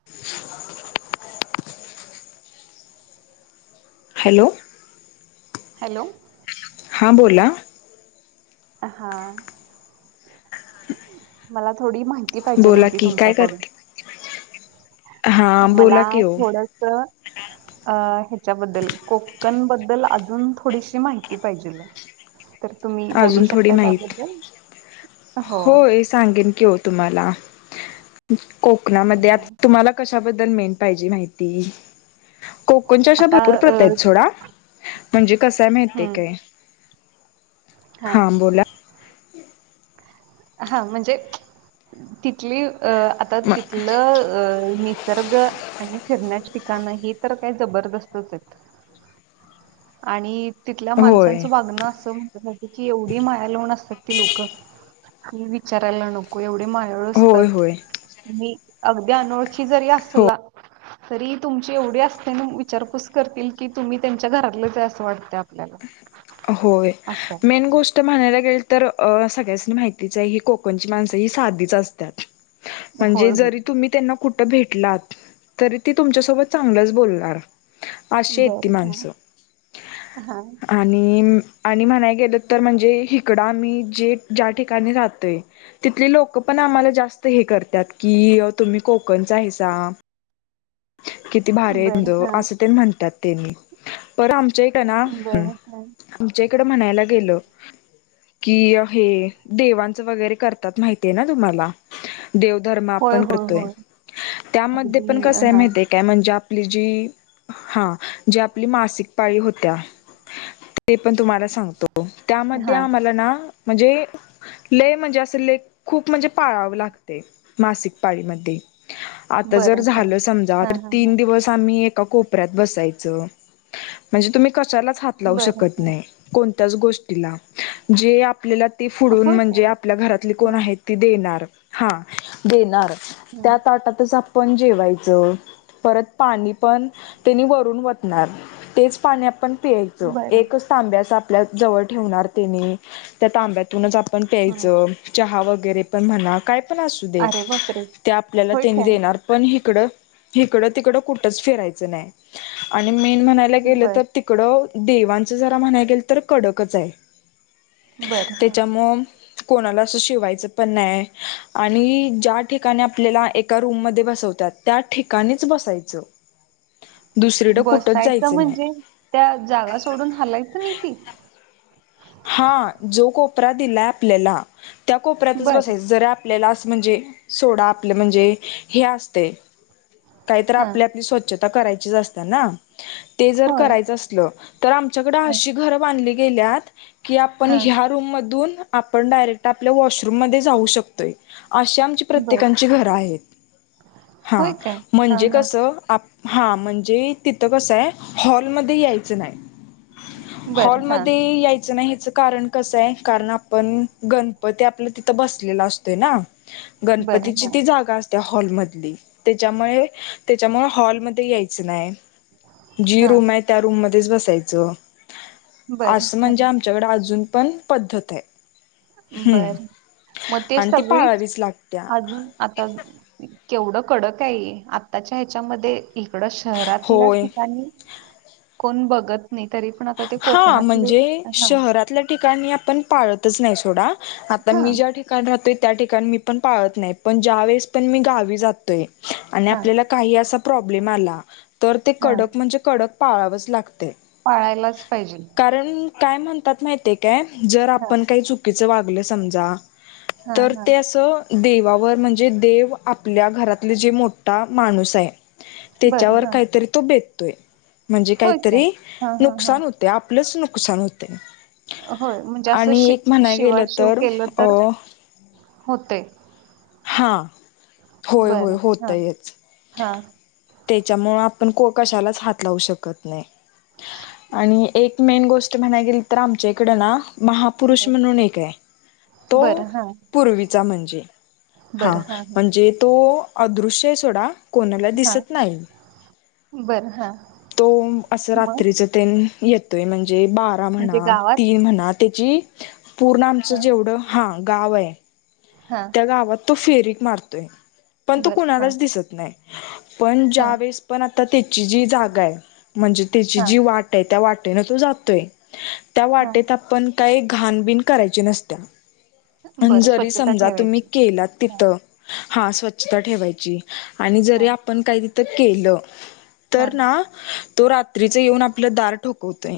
[unintelligible] हॅलोंव. हैलोंव. हां बोला. हा, मला थोडी माहिती ती पाहिजेल बोला होती. की काय तुमच्याकडून करते हां मला बोला की हो थोडंस अ ह्याच्याबद्दल कोकण बद्दल अजून थोडीशी माहिती पाहिजेल. तर तुम्ही बोलू अजून थोडी शकता. माहीत त्याबद्दल हो होय सांगेन की हो तुम्हाला. कोकणामध्ये हा आता तुम्हाला कशाबद्दल मेन पाहिजे माहिती. कोकणच्या अशा आता भरपूर अ प्रता आहेत सोडा, म्हणजे कसाय माहिती हम्म काय? हा बोला. हा म्हणजे तिथली अ आता म तिथलं अ मी निसर्ग आणि फिरण्याचे ठिकाणं हे तर काही जबरदस्तच आहेत. आणि तिथल्या होय माणसांचं वागणं असं म्हणंतात ना त्याची एवढी माया लाऊन असतात ती लोकं विचारायला नको, एवढे मायळू होय असतात. होय मी अगदी अनोळखी जरी हो असला. तरी तुमची एवढी असते न, विचारपूस करतील की, तुम्ही त्यांच्या घरातलं आहे. असं वाटते आपल्याला होय. असं आहे मेन गोष्ट त म्हणायला गेल तर सगळ्यांसनी माहितीच आहे. हे कोकणची माणसं ही साधीच असत्यात. म्हणजे होय होय जरी तुम्ही त्यांना कुठं भेटलात. तरी ते तुमच्यासोबत चांगलंच बोलणार. अशी आहेत ती बरं हा. हा, णि आणि म्हणाय गेलं तर म्हणजे हिकडं आमी जे ज्या ठिकाणी राहातंय तिथले लोक पण आम्हाला जास्त हे करतात की, तुम्ही कोकणच आहे सा. ते बर भारंद हा असं तेन म्हणतात त्यांनी. पर आमच्या इक ना, ह, बर हा आमच्या इकडं म्हणायला गेलो. कि हे देवांचं वगैरे करतात माहितीये ना, तुम्हाला देवधर्म होय आपण होय करतोय. होय त्यामध्ये अगदी पण कसं आहे हा माहिती आहे काय म्हणजे आपली जी हा जी आपली मासिक पाळी होत्या. ते पण तुम्हाला सांगतो. त्यामध्ये हा आम्हाला ना, म्हणजे लेय म्हणजे असं ले खूप म्हणजे पाळावं लागते. मासिक पाळीमध्ये. आता बर जर हा झालं समजा, हा हा हा तीन दिवस बस आम्ही एका कोपऱ्यात बसायचं म्हणजे तुम्ही कशालाच हात लावू बर शकत हा नाही. कोणत्याच गोष्टीला जे आपल्याला ते पुढून होय काय म्हणजे आपल्या घरातले कोण हं, आहेत. ते देणार. हा देणार हं, त्या ताटातच आपण जेवाय चं परत पाणी पण त्यानी वरून वतणार. तेच पाणी आपण पियायचं. बर एकच तांब्या अस आपल्या जवळ ठेवणार तेनी. त्या तांब्यातूनच आपण हं. प्यायचं. चहा वगैरे पण म्हणा काय पण असू दे. अरे बापरे ते आपल्याला होय त्यानी काय देणार. पण हिकडं हिकडं तिकडं कुठंच फिरायचं नाही. आणि मेन म्हणायला गेलं बर तर तिकडं देवांचं जरा म्हणाय गेल तर कडकच आहे. बर हा तेच्यामुळ कोणाला असं शिवायचं पण नाही. आणि ज्या ठिकाणी आपल्याला एका रूममध्ये बसवतात. त्या ठिकाणीच बसायचं. दुसरीकडं कुठंच बसायचं जायचं नाही म्हणजे त्या जागा सोडून हलायचं नाही ती. हा. जो कोपरा दिलाय आपल्याला त्या कोपऱ्यातच बरं. बसायचं. जर आप आपल्याला असं म्हणजे सोडा आपलं म्हणजे हे असतेय. काहीतर हां. आपली, आपली, स्वच्छता करायचीच असतात ना? ते जर होय. करायचं असलं, तर आमच्याकडे हं. अशी घरं बांधली गेल्यात की, आपण हां. ह्या रूममधून, आपण डायरेक्ट आपल्या वॉशरूममध्ये जाऊ शकतो य. अशी आमची बरं. प्रत्येकांची घरं आहेत. होय हां, काय? हां, म्हणजे हां. कसं आप हा म्हणजे, तिथं कसं आहे. हॉलमध्ये यायचं नाही. बरं. हां. हॉलमध्ये याय चं नाही. हेच कारण कसं आहे. कारण, आपण गणपती आपलं तिथं बसलेला असतोय ना. बरं. गणपतीची हां. ती जागा असते. हॉलमधली त्याच्यामुळे त्याच्यामुळे हॉलमध्ये यायचं नाही. जी हां. रूम आहे त्या रूम मध्येच बसायचं. बरं. असं म्हणजे, हां. आमच्याकडे अजून पण पद्धत आहे. हम्म बरं, मग ते आणि ती सगळीच पाळावीच लागत्या अजून आता, केवढं कडक आहे. आताच्या ह्याच्यामध्ये इकडं शहरातल्या होय ठिकाणी, कोण बघत नाही, तरी पण आता ते हा कोकणातले म्हणजे हा शहरातल्या ठिकाणी आपण पाळतच नाही. सोडा, आता मी हां. ज्या ठिक काण राहतोय, त्या ठिकाणी मी पण पाळत नाही. पण ज्या वेळेस पण मी गावी जातोय आणि हां. आपल्याला काही असा प्रॉब्लेम आला, तर ते हां. कडक म्हणजे कडक पाळावंच लागते. पाळायलाच पाहिजे. कारण, काय म्हणतात माहितेय काय, जर हां. आपण काही चुकीचं वागलं समजा हां. तर हां. ते असं देवावर म्हणजे, देव आपल्या घरातले जे मोठा माणूस आहे बरं. त्याच्यावर हां. काही तरी, तो बेततोय म्हणजे काही होय काय? तरी हां, हां, हां. ते आपलंच नुकसान होतयं. होय, म्हणजे असं शि शिवा गेलं शिव तर केलं अ तर होतयं. हा होय होय बरं हा हा. त्याच्यामुळे आपण को कशालाच हात लावू शकत नाही. आणि एक मेन गोष्ट म्हणाय गेली तर आमच्या इकडं ना महापुरुष हं म्हणून एक आहे. तो बरं हां पूर्वीचा म्हणजे बरं, हा, हा. तो अदृश्य सोडा. कोणाला हां दिसत नाही. बरं हां तो अस मग रात्रीच येतोय. म्हणजे, बारा म्हणजे म्हणा, गावात तीन म्हणा, त्याची पूर्ण आमचं जेवढं, हा, गाव आहे. हा. त्या गावात तो फेरीक मारतोय. पण तो बरं हां कुणालाच दिसत नाही. पण ज्या हां वेळेस पण आता त्याची जी जागा आहे. म्हणजे त्याची हां जी वाट त्या वाटेन तो जातोय. त्या हां वाटेत आपण काही घाण बिण करायची नसते. बरं, स्वच्छता ठेवा तुम्ही केलंत तिथं, हा स्वच्छता ठेवायची, आणि जरी हां आप आपण काही तिथं केलं तर हां ना तो रात्रीच येऊन आपलं दार ठोकवतयं.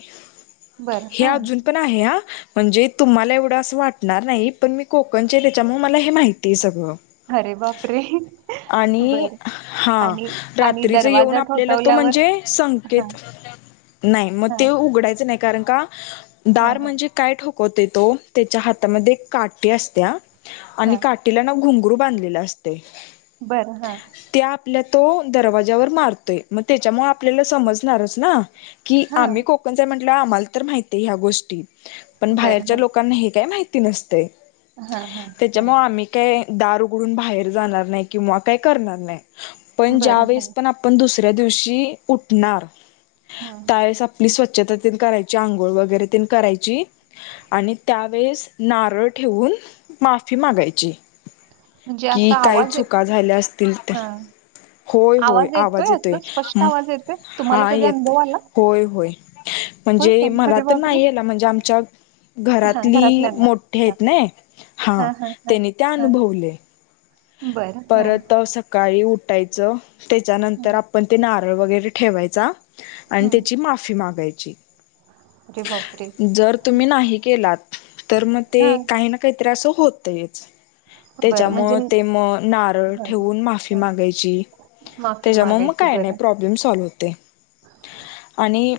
बरं हे हां अजून पण आहे. हा म्हणजे, तुम्हाला एवढं असं वाटणार नाही. पण मी कोकणचे [unintelligible] च्यामुळं मला हे माहितीय सगळं. अरे बापरे, आणि बरं हा आणि आणि रात्रीच येऊन दरवाजा आपल्याला तो ठोठावल्यावर म्हणजे हां संकेत नाही म हां ते उघडायचं नाही. कारण का हां दार हां म्हणजे काय ठोकवते तो त्याच्या हातामध्ये काठी असत्या आणि हां काठीला ना घुंगरू बांधलेला असतय बरं हा, त्या आपल्या तो दरवाज्यावर मारतोय, म त्याच्यामुळं आपल्याला समजणारच ना. की आम्ही हां कोकणच म्हटल्यावर आम्हाला तर माहितीय ह्या गोष्टी पण बरं बाहेरच्या लोक लोकांना हे काही माहिती नसतंय. हा- हा, त्याच्यामुळं आम्ही काय दार उघडून बाहेर जाणार नाही किंवा काय करणार नाही. पण ज्या बरं हां वेळेस पण आपण दुसऱ्या दिवशी उठणार हां त्यावेळेस आप आपली स्वच्छता तेन करायची आंघोळ वगैरे तेन करायची आणि त्यावेेळेस नारळ ठेवून माफी मागायची. म्हणजे की असा काही आवाज चुका झाल्या असतील तर हा होय- होय, आवाज येतोय असं स्पष्ट हं आवाज येतोय तुम्हाला कधी अनुभव आला येतोय होय- होय होय म्हणजे काय मला अरे तर बापरे नाही हेला म्हणजे आमच्या हा घरातली घरातल्यांना मोठे हा आहेत ना हा त्यानी त्या अनुभवलंय. बर हा तर त सकाळी उठायचं त्याच्यानंतर हम्म, आपण ते ना नारळ वैगरे ठेवायचा आणि हम्म. त्याची माफी मागायची. अरे बापरे जर तुम्ही नाही केलात, तर मग ते हा काही ना काहीतरी अंस होतयेच, बर म्हणजे त्याच्यामुळं ते म नारळ हा ठेवून माफी हा मागायची, माफी त्याच्यामुळे मग मागायची काय नाही बरं प्रोब बलेम सॉलव होते. आणि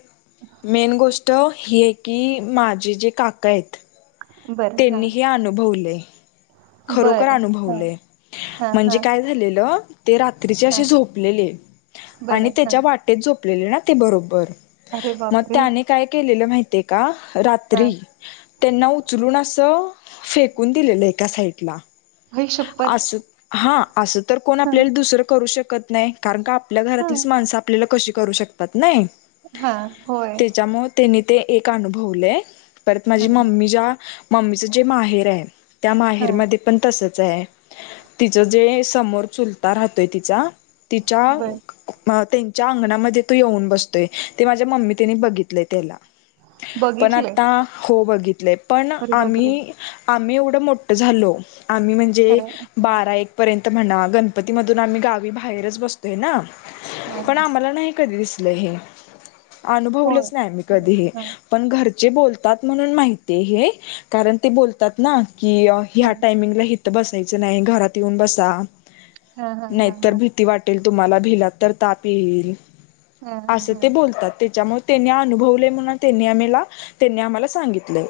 मेन गोष्ट ही ये की, माझे जे काका येत बरं हा त्यांनी हे अनुभवलंय, खरोखर बरं हा अनुभवलंय. हा हा म्हणजे काय झालेलं ते रात्रीचे हा अशे झोपलेले आणि बरं हा त्याच्या बा ते झोपलेले ना ते बरोबर, अरे मग बापरे त्याने काय केलेलं माहि ते का, हा रात्री त्यांना उचलून अस फेकून दिलेलं एका साईड डला, होय शपथ अस हा अस तर कोण हा आपल्याला दुसरं करू शकत नाही. कारण का आपल्या हा घरातलीच माणसं आपल्याला कशी करू शकतात नाही हा होय, त्याच्यामुळे त्यांनी ते एक अनुभवलंये परत हा माझं मम्मी ज्या, मम्मी च जे माहेर ये त् हा म ते पण तसच आहे, तिच जे समोर चुलता राहतोय तिचा तिच्या बर मं त्यांच्या अंगणामध्ये तो येऊन बसतो. ते माझ्या मम्मी त्यांनी बघितलंय त्याला, पण बघितलंय आता हो बघितलं. पण अरे बापरे आम्ही -आम्ही एवढं मोठं झालो, आम्ही म्हणजे खरं हा बारा- एक पर्यंत म्हणा गणपती मधून आम्ही गावी बाहेरच बसतोय ना हा पण हा आम्हाला नाही कधी दिसलं हे, होय. अनुभवलंच नाही आम्ही हां, कधी हे. हां, पण घरचे बोलतात म्हणून माहित हे, कारण ते बोलतात ना की अं हां, ह्या टायमिंगला इथ बसायचं नाही, घरात येऊन बसा हां, हां, हां, नाहीतर हां, भि भिती वाटेल तुम्हाला, भिलात तर ताप येईल, हां, हां, अस ते हां. बोलतात त्याच्यामुळं त्यांनी अनुभवले म्हणून त्यांनी आमहीला त्यांनी आम्हाला सांगितलं.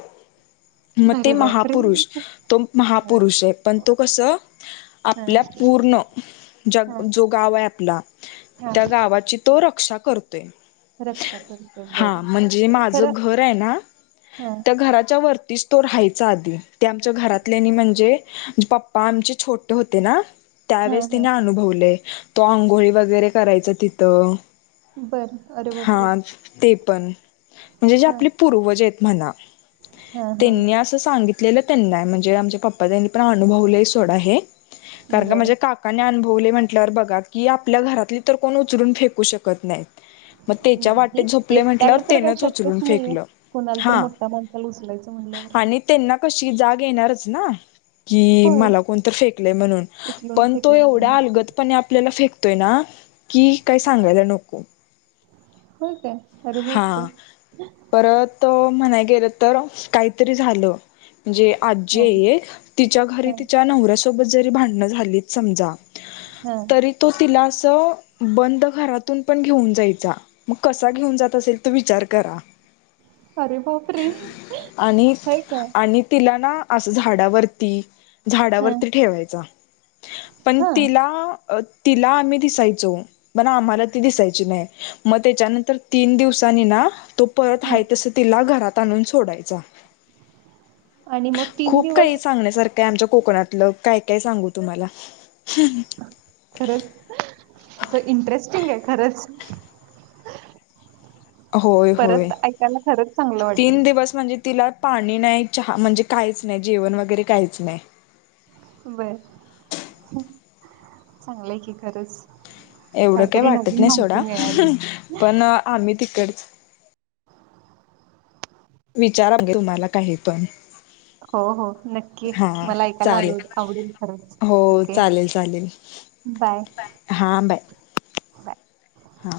म ते अरे बापरे! महापुरुष, तो हां, महापुरुष आहे पण तो कस हां, आपल्या पूर्ण जं हां, जो गाव आहे आपला त्या हां. गावाची तो रक्षा करतोय रक्षा करते हा बरं. म्हणजे माझ खरं घर आहे ना हां, त्या घराच्या वरती तो राहायचा आधी ते आमच्या घरात म्हणजे पपा आमचे छोटे होते ना हां, त्यावेळेस त्यांनी हां. अनुभवलय तो आंघोळी वगैरे करायचा तिथं बरं. अरे बापरे! हा ते पण म्हणजे जे आपले पूर्वज आहेत म्हणा ह ह सांगितलेले त्यांना ये म्हणजे आमच्या पपा त्यांनी पण अनुभवलं सोडा हे कारण की बरं. म्हणजे काक का अुभवले म्हटल्यावर बघा कि आपल्या घरातली तर कोण उचरून फेकू शकत नाही नाही एकट्याला तर काही तेनच उचलून शक्यच नाहीे फेकलं कुणाला तर हा मोठ माणसाला उचलायचं म्हणल्यावर आणि त्यांना कशी जाग येणारच ना कि होय, मला कोणतर फेकलय म्हणून उचलून पण तो फेकेल एवढ्या म्हणून. अलगतपण आप आपल्याला फेकतोय ना की काही सांगायला नको होय का हा परत म्हणाय गेलं तर काहीतरी झालं जी आजी हां, एक तिच्या घरी हां, तिच्या नवऱ्यासोबत जरी भांडणं झालीच समजा ह तरी तो तिला अस बंद घरातून पण घेऊन जायचा म कसा घेऊन जात असेल त विचार करा अरे बापरे आणि हय काय आणि तिला ना असं झाडावरती हां, झाडावरती ठेवायचा पण हां, तिला तिला आम्ही दिसायचो पण आम्हाला ती दिसायची नाही मग त्याच्यानंतर तीन दिवसांनी ना तो परत हां. आहेतस तिला घरात आणून सोडायचा आणि मग खूप काही दिवस सांगण्यासारखं काय आमच्या कोकणातलं काय काय सांगू तुम्हाला खरंच असं इंटरेस्टिंग आहे खरंच होय होय परत ऐकायला खरंच चांगलं वाटेल तीन दिवस म्हणजे तिला पाणी नाही चहा म्हणजे काहीच नाही जेवण वगैरे काहीच नाही बर चांगलंय की खरंच एवढं काही काहीतरी वाटत नवीन नाही माहिती सोडा मिळाली पण आम्ही तिकड विचारा तुम्हाला काही पण हो हो नक्की हा मला ऐकायला आव चालेल आवडेल खरंच हो ओके चालेल चालेल बाय हां बाय बाय हा